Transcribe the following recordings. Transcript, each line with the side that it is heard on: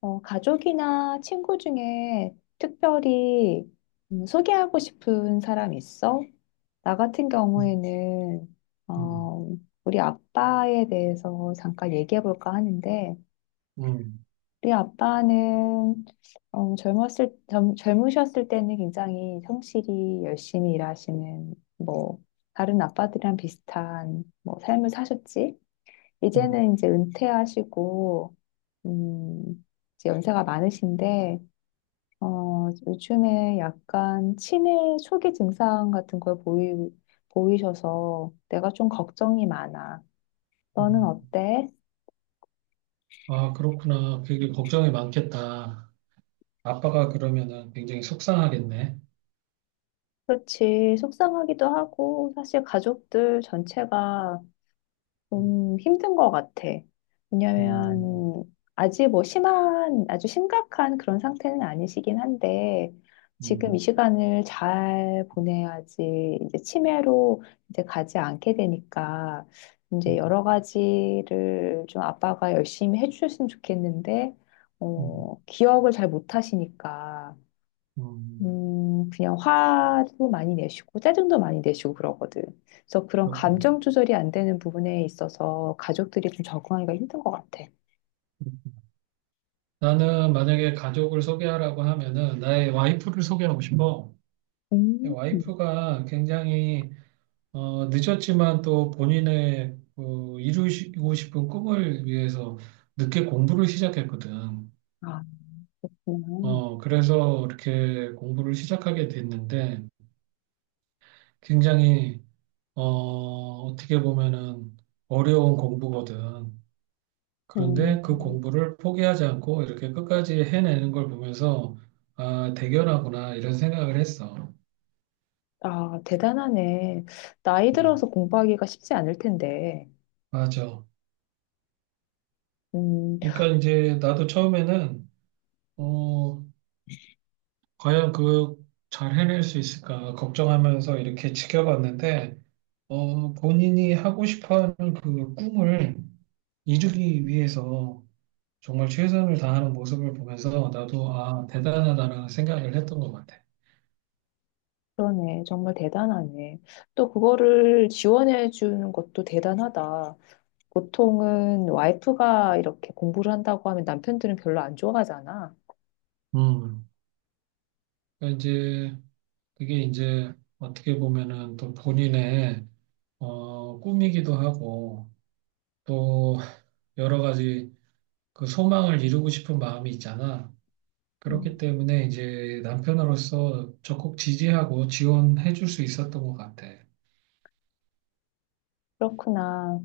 left: 가족이나 친구 중에 특별히 소개하고 싶은 사람 있어? 나 같은
right: 음,
left: 경우에는
right: 음,
left: 어, 우리 아빠에 대해서 잠깐 얘기해 볼까 하는데
right: 음,
left: 우리 아빠는 젊으셨을 때는 굉장히 성실히 열심히 일하시는 뭐 다른 아빠들이랑 비슷한 뭐 삶을 사셨지.
right: 음,
left: 이제는 이제 은퇴하시고 음, 이제 연세가 많으신데 요즘에 약간 치매 초기 증상 같은 걸 보이셔서 내가 좀 걱정이 많아. 너는
right: 음.
left: 어때?
right: 아, 그렇구나. 그게 걱정이 많겠다. 아빠가 그러면은 굉장히 속상하겠네.
left: 그렇지. 속상하기도 하고, 사실 가족들 전체가
right: 음,
left: 좀 힘든 것 같아.
right: 음,
left: 왜냐면, 아직 뭐 아주 심각한 그런 상태는 아니시긴 한데, 지금 이
right: 음,
left: 시간을 잘 보내야지, 이제 치매로 이제 가지 않게 되니까,
right: 음,
left: 이제 여러 가지를 좀 아빠가 열심히 해주셨으면 좋겠는데,
right: 음,
left: 기억을 잘 못하시니까,
right: 음.
left: 그냥 화도 많이 내시고 짜증도 많이 내시고 그러거든. 그래서 그런
right: 그렇구나.
left: 감정 조절이 안 되는 부분에 있어서 가족들이 좀 적응하기가 힘든 것 같아.
right: 나는 만약에 가족을 소개하라고 하면은 나의 와이프를 소개하고 싶어.
left: 음,
right: 와이프가 굉장히 늦었지만 또 본인의 그 이루시고 싶은 꿈을 위해서 늦게 공부를 시작했거든.
left: 아, 그렇구나.
right: 그래서 이렇게 공부를 시작하게 됐는데 굉장히 어, 어떻게 보면은 어려운 공부거든.
left: 음,
right: 그런데 그
left: 음.
right: 공부를 포기하지 않고 이렇게 끝까지 해내는 걸 보면서 아, 대견하구나 이런 생각을 했어.
left: 아, 대단하네. 나이
right: 음,
left: 들어서 공부하기가 쉽지 않을 텐데.
right: 맞아.
left: 음,
right: 그러니까 이제 나도 처음에는 어, 과연 그 잘 해낼 수 있을까 걱정하면서 이렇게 지켜봤는데 본인이 하고 싶어 하는 그 꿈을 이루기 위해서 정말 최선을 다하는 모습을 보면서 나도 아, 대단하다라는 생각을 했던 것 같아.
left: 그러네. 정말 대단하네. 또 그거를 지원해 주는 것도 대단하다. 보통은 와이프가 이렇게 공부를 한다고 하면 남편들은 별로 안 좋아하잖아.
right: 음. 그러니까 이제 그게 이제 어떻게 보면은 또 본인의 꿈이기도 하고 또 여러 가지 그 소망을 이루고 싶은 마음이 있잖아. 그렇기
left: 음.
right: 때문에 이제 남편으로서 적극 지지하고 지원해 줄 수 있었던 것 같아.
left: 그렇구나.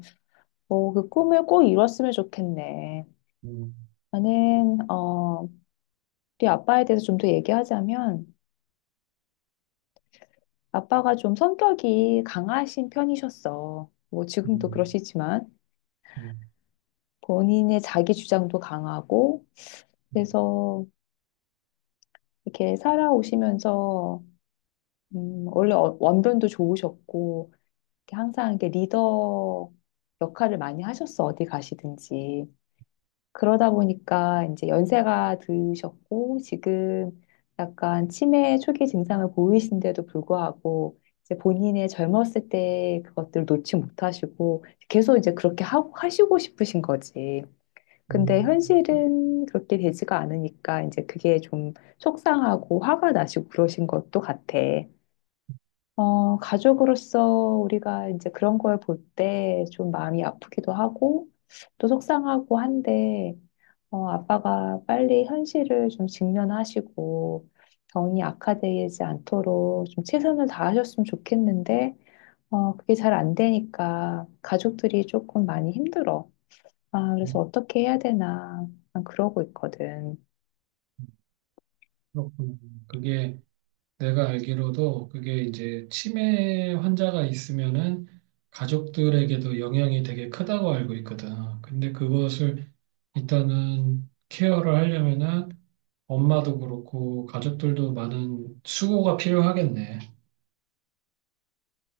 left: 오, 그 꿈을 꼭 이뤘으면 좋겠네.
right: 음,
left: 나는, 우리 아빠에 대해서 좀 더 얘기하자면, 아빠가 좀 성격이 강하신 편이셨어. 뭐, 지금도
right: 음,
left: 그러시지만,
right: 음,
left: 본인의 자기 주장도 강하고, 그래서 이렇게 살아오시면서, 원래 원변도 좋으셨고, 이렇게 항상 이렇게 리더 역할을 많이 하셨어, 어디 가시든지. 그러다 보니까 이제 연세가 드셨고 지금 약간 치매 초기 증상을 보이신데도 불구하고 이제 본인의 젊었을 때 그것들을 놓지 못하시고 계속 이제 그렇게 하고 하시고 싶으신 거지. 근데
right: 음,
left: 현실은 그렇게 되지가 않으니까 이제 그게 좀 속상하고 화가 나시고 그러신 것도 같아. 가족으로서 우리가 이제 그런 걸 볼 때 좀 마음이 아프기도 하고 또 속상하고 한데 아빠가 빨리 현실을 좀 직면하시고 병이 악화되지 않도록 좀 최선을 다하셨으면 좋겠는데 그게 잘 안 되니까 가족들이 조금 많이 힘들어. 아, 그래서
right: 음,
left: 어떻게 해야 되나 난 그러고 있거든.
right: 그렇구나. 그게 내가 알기로도 그게 이제 치매 환자가 있으면은 가족들에게도 영향이 되게 크다고 알고 있거든. 근데 그것을 일단은 케어를 하려면은 엄마도 그렇고 가족들도 많은 수고가 필요하겠네.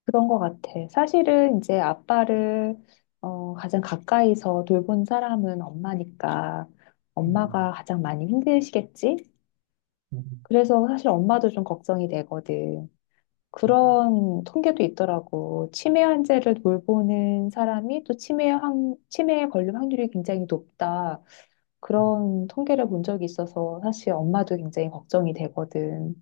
left: 그런 것 같아. 사실은 이제 아빠를 가장 가까이서 돌본 사람은 엄마니까
right: 음,
left: 엄마가 가장 많이 힘드시겠지?
right: 음,
left: 그래서 사실 엄마도 좀 걱정이 되거든. 그런 통계도 있더라고. 치매 환자를 돌보는 사람이 또 치매에 걸릴 확률이 굉장히 높다. 그런 통계를 본 적이 있어서 사실 엄마도 굉장히 걱정이 되거든.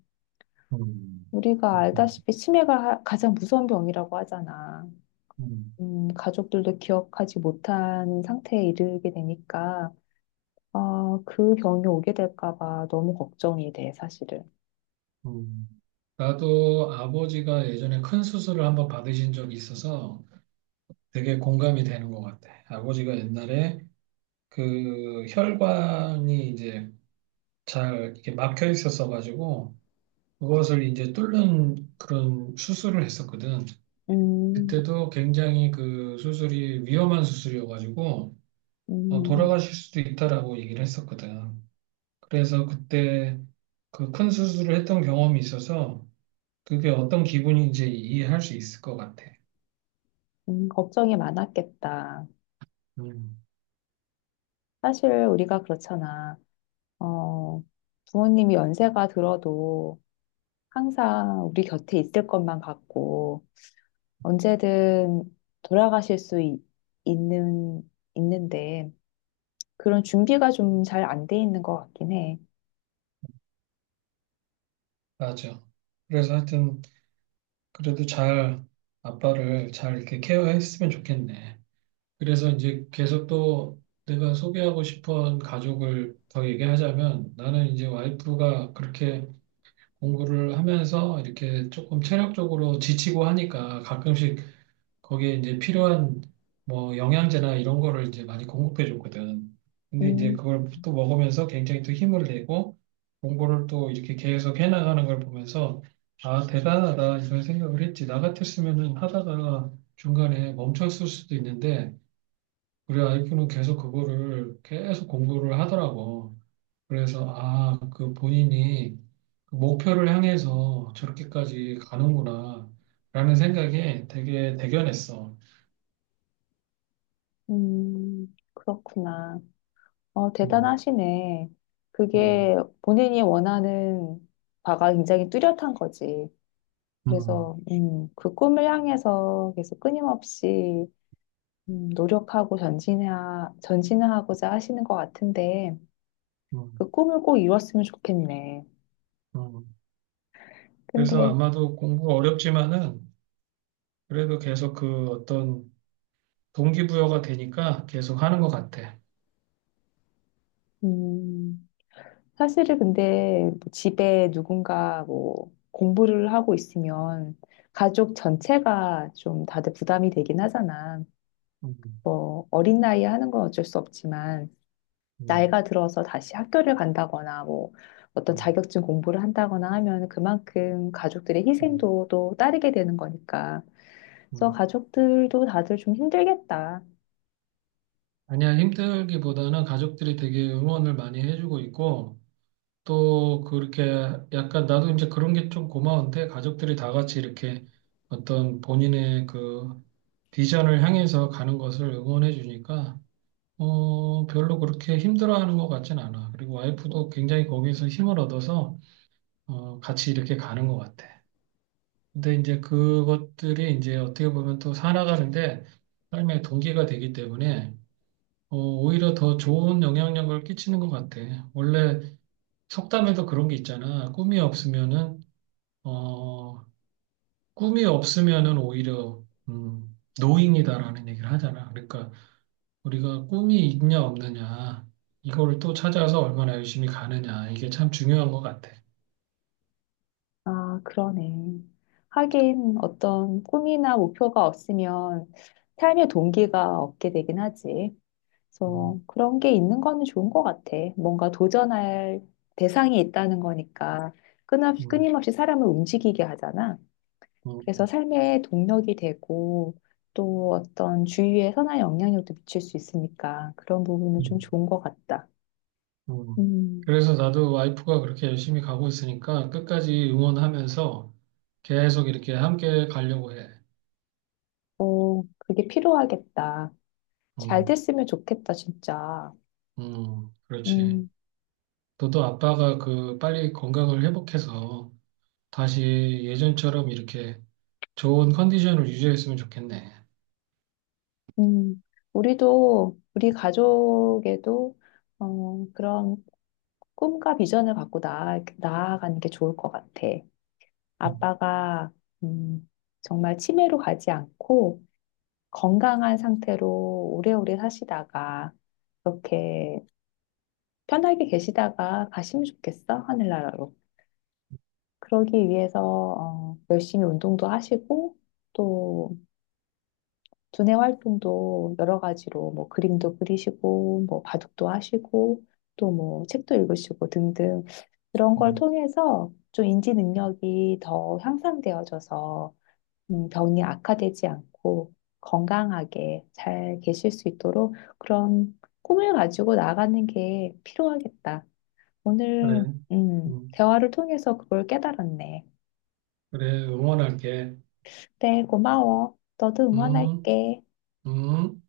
right: 음,
left: 우리가
right: 그렇군.
left: 알다시피 치매가 가장 무서운 병이라고 하잖아.
right: 음,
left: 가족들도 기억하지 못하는 상태에 이르게 되니까, 아, 그 병이 오게 될까 봐 너무 걱정이 돼, 사실은.
right: 음. 나도 아버지가 예전에 큰 수술을 한번 받으신 적이 있어서 되게 공감이 되는 것 같아. 아버지가 옛날에 그 혈관이 이제 잘 이렇게 막혀 있었어 가지고 그것을 이제 뚫는 그런 수술을 했었거든.
left: 음,
right: 그때도 굉장히 그 수술이 위험한 수술이어 가지고
left: 음,
right: 돌아가실 수도 있다라고 얘기를 했었거든. 그래서 그때 그 큰 수술을 했던 경험이 있어서 그게 어떤 기분인지 이해할 수 있을 것 같아.
left: 걱정이 많았겠다.
right: 음,
left: 사실 우리가 그렇잖아. 어, 부모님이 연세가 들어도 항상 우리 곁에 있을 것만 같고, 언제든 돌아가실 수 있는, 있는데, 그런 준비가 좀 잘 안 돼 있는 것 같긴 해.
right: 맞아. 그래서 하여튼 그래도 잘 아빠를 잘 이렇게 케어했으면 좋겠네. 그래서 이제 계속 또 내가 소개하고 싶은 가족을 더 얘기하자면 나는 이제 와이프가 그렇게 공부를 하면서 이렇게 조금 체력적으로 지치고 하니까 가끔씩 거기에 이제 필요한 뭐 영양제나 이런 거를 이제 많이 공급해 줬거든. 근데 이제
left: 음,
right: 그걸 또 먹으면서 굉장히 또 힘을 내고 공부를 또 이렇게 계속 해나가는 걸 보면서 아, 대단하다 이런 생각을 했지. 나 같았으면은 하다가 중간에 멈췄을 수도 있는데 우리 와이프는 계속 그거를 계속 공부를 하더라고. 그래서, 아, 그 본인이 그 목표를 향해서 저렇게까지 가는구나, 라는 생각에 되게 대견했어.
left: 그렇구나. 어,
right: 음,
left: 대단하시네.
right: 음,
left: 그게 본인이 원하는 바가 굉장히 뚜렷한 거지.
right: 음,
left: 그래서, 그 꿈을 향해서 계속 끊임없이, 음, 노력하고 전진해, 전진하고자 하시는 것 같은데,
right: 음,
left: 그 꿈을 꼭 이뤘으면 좋겠네.
right: 음. 그래서
left: 근데,
right: 아마도 공부가 어렵지만은 그래도 계속 그 어떤 동기부여가 되니까 계속 하는 것 같아.
left: 음, 사실은 근데 뭐 집에 누군가 뭐 공부를 하고 있으면 가족 전체가 좀 다들 부담이 되긴 하잖아.
right: 음,
left: 뭐 어린 나이에 하는 건 어쩔 수 없지만
right: 음,
left: 나이가 들어서 다시 학교를 간다거나 뭐 어떤
right: 음,
left: 자격증 공부를 한다거나 하면 그만큼 가족들의
right: 음,
left: 희생도 또 따르게 되는 거니까. 그래서
right: 음.
left: 가족들도 다들 좀 힘들겠다.
right: 아니야, 힘들기보다는 가족들이 되게 응원을 많이 해주고 있고, 또 그렇게 약간 나도 이제 그런 게 좀 고마운데 가족들이 다 같이 이렇게 어떤 본인의 그 비전을 향해서 가는 것을 응원해 주니까 별로 그렇게 힘들어하는 것 같진 않아. 그리고 와이프도 굉장히 거기에서 힘을 얻어서 같이 이렇게 가는 것 같아. 근데 이제 그것들이 이제 어떻게 보면 또 살아가는데 삶의 동기가 되기 때문에 오히려 더 좋은 영향력을 끼치는 것 같아. 원래 속담에도 그런 게 있잖아. 꿈이 없으면은 어, 오히려 노인이다라는 얘기를 하잖아. 그러니까 우리가 꿈이 있냐 없느냐 이거를 또 찾아서 얼마나 열심히 가느냐 이게 참 중요한 것 같아.
left: 아, 그러네. 하긴 어떤 꿈이나 목표가 없으면 삶의 동기가 없게 되긴 하지.
right: 음,
left: 그래서 그런 게 있는 거는 좋은 것 같아. 뭔가 도전할 대상이 있다는 거니까 끊임없이,
right: 음,
left: 끊임없이 사람을 움직이게 하잖아. 그래서
right: 음,
left: 삶의 동력이 되고 또 어떤 주위에 선한 영향력도 미칠 수 있으니까 그런 부분은 좀
right: 음,
left: 좋은 것 같다.
right: 음.
left: 음,
right: 그래서 나도 와이프가 그렇게 열심히 가고 있으니까 끝까지 응원하면서 계속 이렇게 함께 가려고 해.
left: 어, 그게 필요하겠다. 잘
right: 음,
left: 됐으면 좋겠다, 진짜.
right: 그렇지.
left: 음,
right: 너도 아빠가 그 빨리 건강을 회복해서 다시 예전처럼 이렇게 좋은 컨디션을 유지했으면 좋겠네.
left: 음. 우리 가족에도 그런 꿈과 비전을 갖고 나아가는 게 좋을 것 같아.
right: 음,
left: 아빠가, 음, 정말 치매로 가지 않고 건강한 상태로 오래오래 사시다가 그렇게 편하게 계시다가 가시면 좋겠어, 하늘나라로. 그러기 위해서, 열심히 운동도 하시고 또 두뇌 활동도 여러 가지로 뭐 그림도 그리시고 뭐 바둑도 하시고 또 뭐 책도 읽으시고 등등 그런 걸
right: 음.
left: 통해서 좀 인지 능력이 더 향상되어져서 병이 악화되지 않고 건강하게 잘 계실 수 있도록 그런 꿈을 가지고 나가는 게 필요하겠다. 오늘
right: 그래. 음,
left: 대화를 통해서 그걸 깨달았네.
right: 그래. 응원할게.
left: 그래, 고마워. 너도
right: 음,
left: 응원할게.
right: 음.